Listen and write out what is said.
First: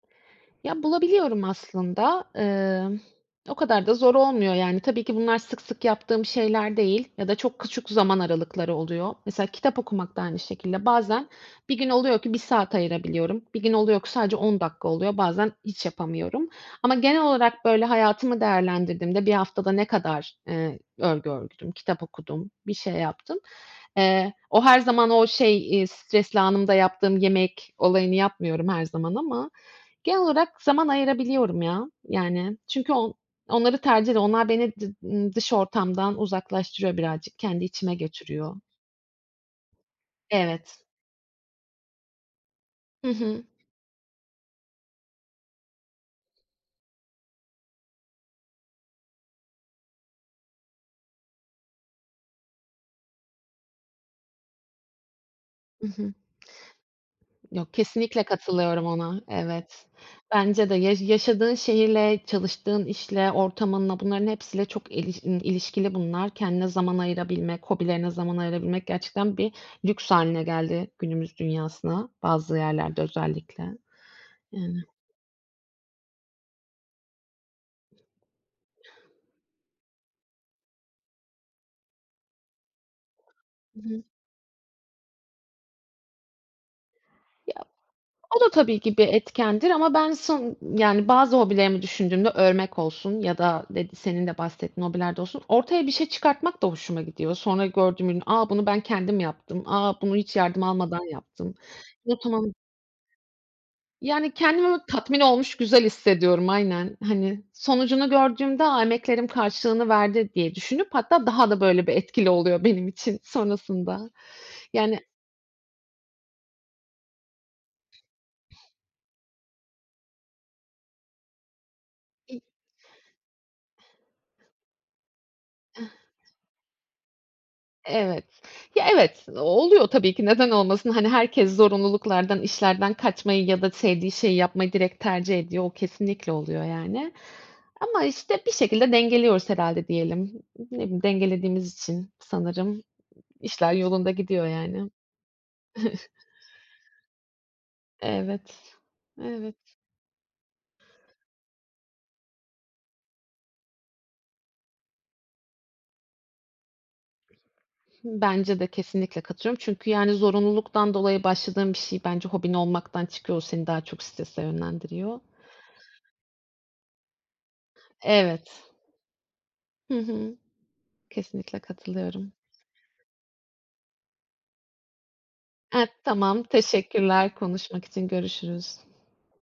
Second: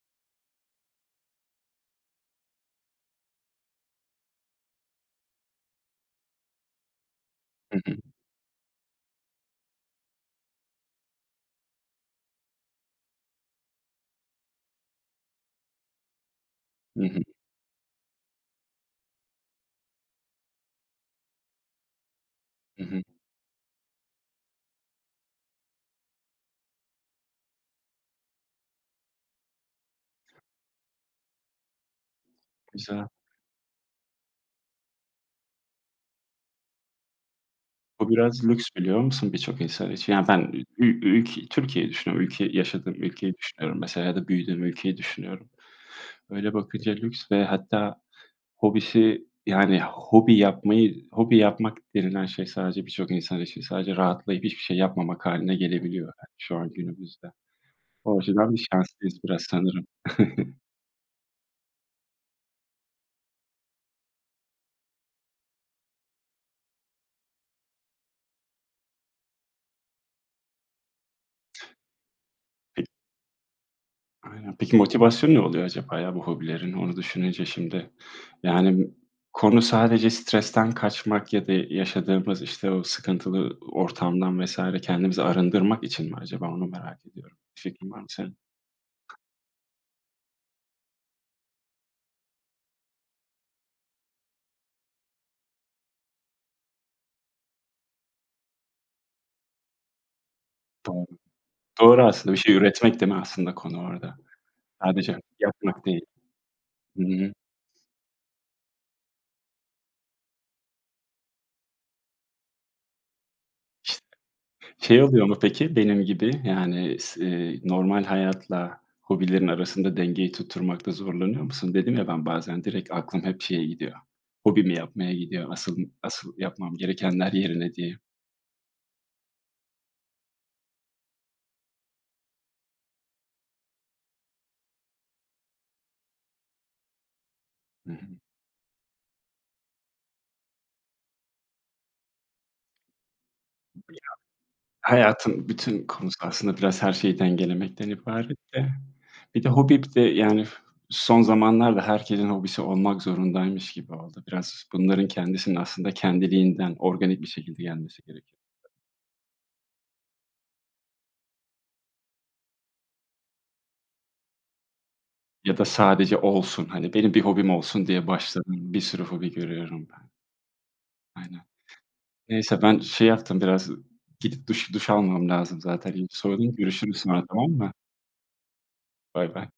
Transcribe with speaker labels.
Speaker 1: Ya, bulabiliyorum aslında. Emm, o kadar da zor olmuyor yani. Tabii ki bunlar sık sık yaptığım şeyler değil ya da çok
Speaker 2: Hı
Speaker 1: küçük
Speaker 2: hı.
Speaker 1: zaman aralıkları oluyor. Mesela kitap okumak da aynı şekilde. Bazen bir gün oluyor ki 1 saat ayırabiliyorum, bir gün oluyor ki sadece 10 dakika oluyor, bazen hiç yapamıyorum. Ama
Speaker 2: Hı hı.
Speaker 1: genel olarak, böyle, hayatımı değerlendirdiğimde 1 haftada ne kadar, eee, örgü ördüm, kitap okudum, bir
Speaker 2: Hı
Speaker 1: şey
Speaker 2: hı.
Speaker 1: yaptım... Eee, o her zaman o şey, eee, stresli anımda yaptığım yemek olayını yapmıyorum her zaman ama genel olarak zaman ayırabiliyorum ya. Yani çünkü
Speaker 2: Güzel.
Speaker 1: on onları tercih ediyorum. Onlar beni dı ııı, dış ortamdan uzaklaştırıyor birazcık, kendi içime
Speaker 2: Bu biraz
Speaker 1: götürüyor.
Speaker 2: lüks, biliyor musun birçok insan için. Yani ben ü
Speaker 1: Evet.
Speaker 2: ü ülkeyi Türkiye'yi düşünüyorum, ülkeyi yaşadığım
Speaker 1: Hı
Speaker 2: ülkeyi
Speaker 1: hı.
Speaker 2: düşünüyorum mesela ya da büyüdüğüm ülkeyi düşünüyorum. Öyle bakınca lüks ve hatta hobisi yani hobi yapmayı hobi yapmak denilen şey sadece birçok insan için sadece rahatlayıp hiçbir şey yapmamak hâline
Speaker 1: Hı
Speaker 2: gelebiliyor
Speaker 1: hı.
Speaker 2: şu an günümüzde.
Speaker 1: Yok,
Speaker 2: O
Speaker 1: kesinlikle
Speaker 2: açıdan biz
Speaker 1: katılıyorum
Speaker 2: şanslıyız
Speaker 1: ona.
Speaker 2: biraz
Speaker 1: Evet,
Speaker 2: sanırım.
Speaker 1: bence de ya yaşadığın şehirle, çalıştığın işle, ortamınla, bunların hepsiyle çok iliş i ilişkili bunlar. Kendine zaman ayırabilmek, hobilerine zaman ayırabilmek gerçekten bir lüks hâline geldi günümüz dünyasına. Bazı
Speaker 2: Bi
Speaker 1: yerlerde özellikle.
Speaker 2: Aynen. Peki
Speaker 1: Yani.
Speaker 2: motivasyonu ne oluyor acaba ya bu hobilerin, onu düşününce şimdi? Yani konu sadece stresten kaçmak ya da yaşadığımız, işte, o sıkıntılı
Speaker 1: Hı hı.
Speaker 2: ortamdan vs. kendimizi arındırmak için mi acaba onu merak ediyorum?
Speaker 1: Ya
Speaker 2: Bir fikrin var mı senin?
Speaker 1: O da tabii ki bir etkendir ama ben son ııı, yani bazı hobilerimi düşündüğümde, örmek olsun ya da d senin de bahsettiğin hobilerde olsun, ortaya bir şey çıkartmak da hoşuma gidiyor. Sonra gördüğüm ürün, "A, bunu ben kendim yaptım. A, bunu hiç yardım almadan
Speaker 2: Doğru.
Speaker 1: yaptım."
Speaker 2: Doğru aslında. Bir şey
Speaker 1: [unintelligible]
Speaker 2: üretmek, değil mi aslında konu orada?
Speaker 1: Yani kendimi böyle tatmin
Speaker 2: Sadece
Speaker 1: olmuş, güzel
Speaker 2: yapmak değil.
Speaker 1: hissediyorum. Aynen.
Speaker 2: Hı hı.
Speaker 1: Hani, sonucunu gördüğümde, "A, emeklerim karşılığını verdi." diye düşünüp hatta daha da böyle bir etkili oluyor benim için sonrasında. Yani
Speaker 2: Şey oluyor mu peki benim gibi? Yani s eee, normal hayatla hobilerin arasında dengeyi tutturmakta zorlanıyor musun? Dedim ya, ben
Speaker 1: İ
Speaker 2: bazen direkt aklım hep şeye gidiyor, hobimi yapmaya gidiyor. Asıl
Speaker 1: Ih.
Speaker 2: asıl yapmam gerekenler yerine diye.
Speaker 1: Evet. Ya, evet, o oluyor tabii ki. Neden olmasın? Hani, herkes zorunluluklardan, işlerden kaçmayı ya da sevdiği şeyi yapmayı direkt tercih ediyor. O kesinlikle oluyor yani.
Speaker 2: Hı
Speaker 1: Ama,
Speaker 2: hı.
Speaker 1: işte, bir şekilde dengeliyoruz herhâlde diyelim. Ne bileyim, dengelediğimiz için sanırım işler yolunda gidiyor
Speaker 2: [unintelligible]
Speaker 1: yani.
Speaker 2: Hayatın bütün konusu aslında biraz her şeyi dengelemekten ibaret de...
Speaker 1: Evet,
Speaker 2: Bir de
Speaker 1: evet.
Speaker 2: hobi bir de yani son zamanlarda herkesin hobisi olmak zorundaymış gibi oldu biraz. Bunların kendisinin aslında kendiliğinden, organik bir şekilde gelmesi
Speaker 1: Hı,
Speaker 2: gerekir.
Speaker 1: bence de. Kesinlikle katılıyorum çünkü, yani, zorunluluktan dolayı başladığın bir şey bence hobin olmaktan çıkıyor. O seni daha çok strese yönlendiriyor.
Speaker 2: Ya da sadece olsun, hani "Benim bir hobim olsun." diye
Speaker 1: Evet.
Speaker 2: başladığın bir sürü hobi görüyorum
Speaker 1: Hı
Speaker 2: ben.
Speaker 1: hı.
Speaker 2: Aynen.
Speaker 1: Kesinlikle katılıyorum.
Speaker 2: Neyse, ben şey yaptım biraz gidip duş duş almam lazım
Speaker 1: E
Speaker 2: zaten. İyi ki
Speaker 1: tamam.
Speaker 2: sordun. Görüşürüz sonra,
Speaker 1: Teşekkürler
Speaker 2: tamam mı?
Speaker 1: konuşmak için. Görüşürüz.
Speaker 2: Baybay.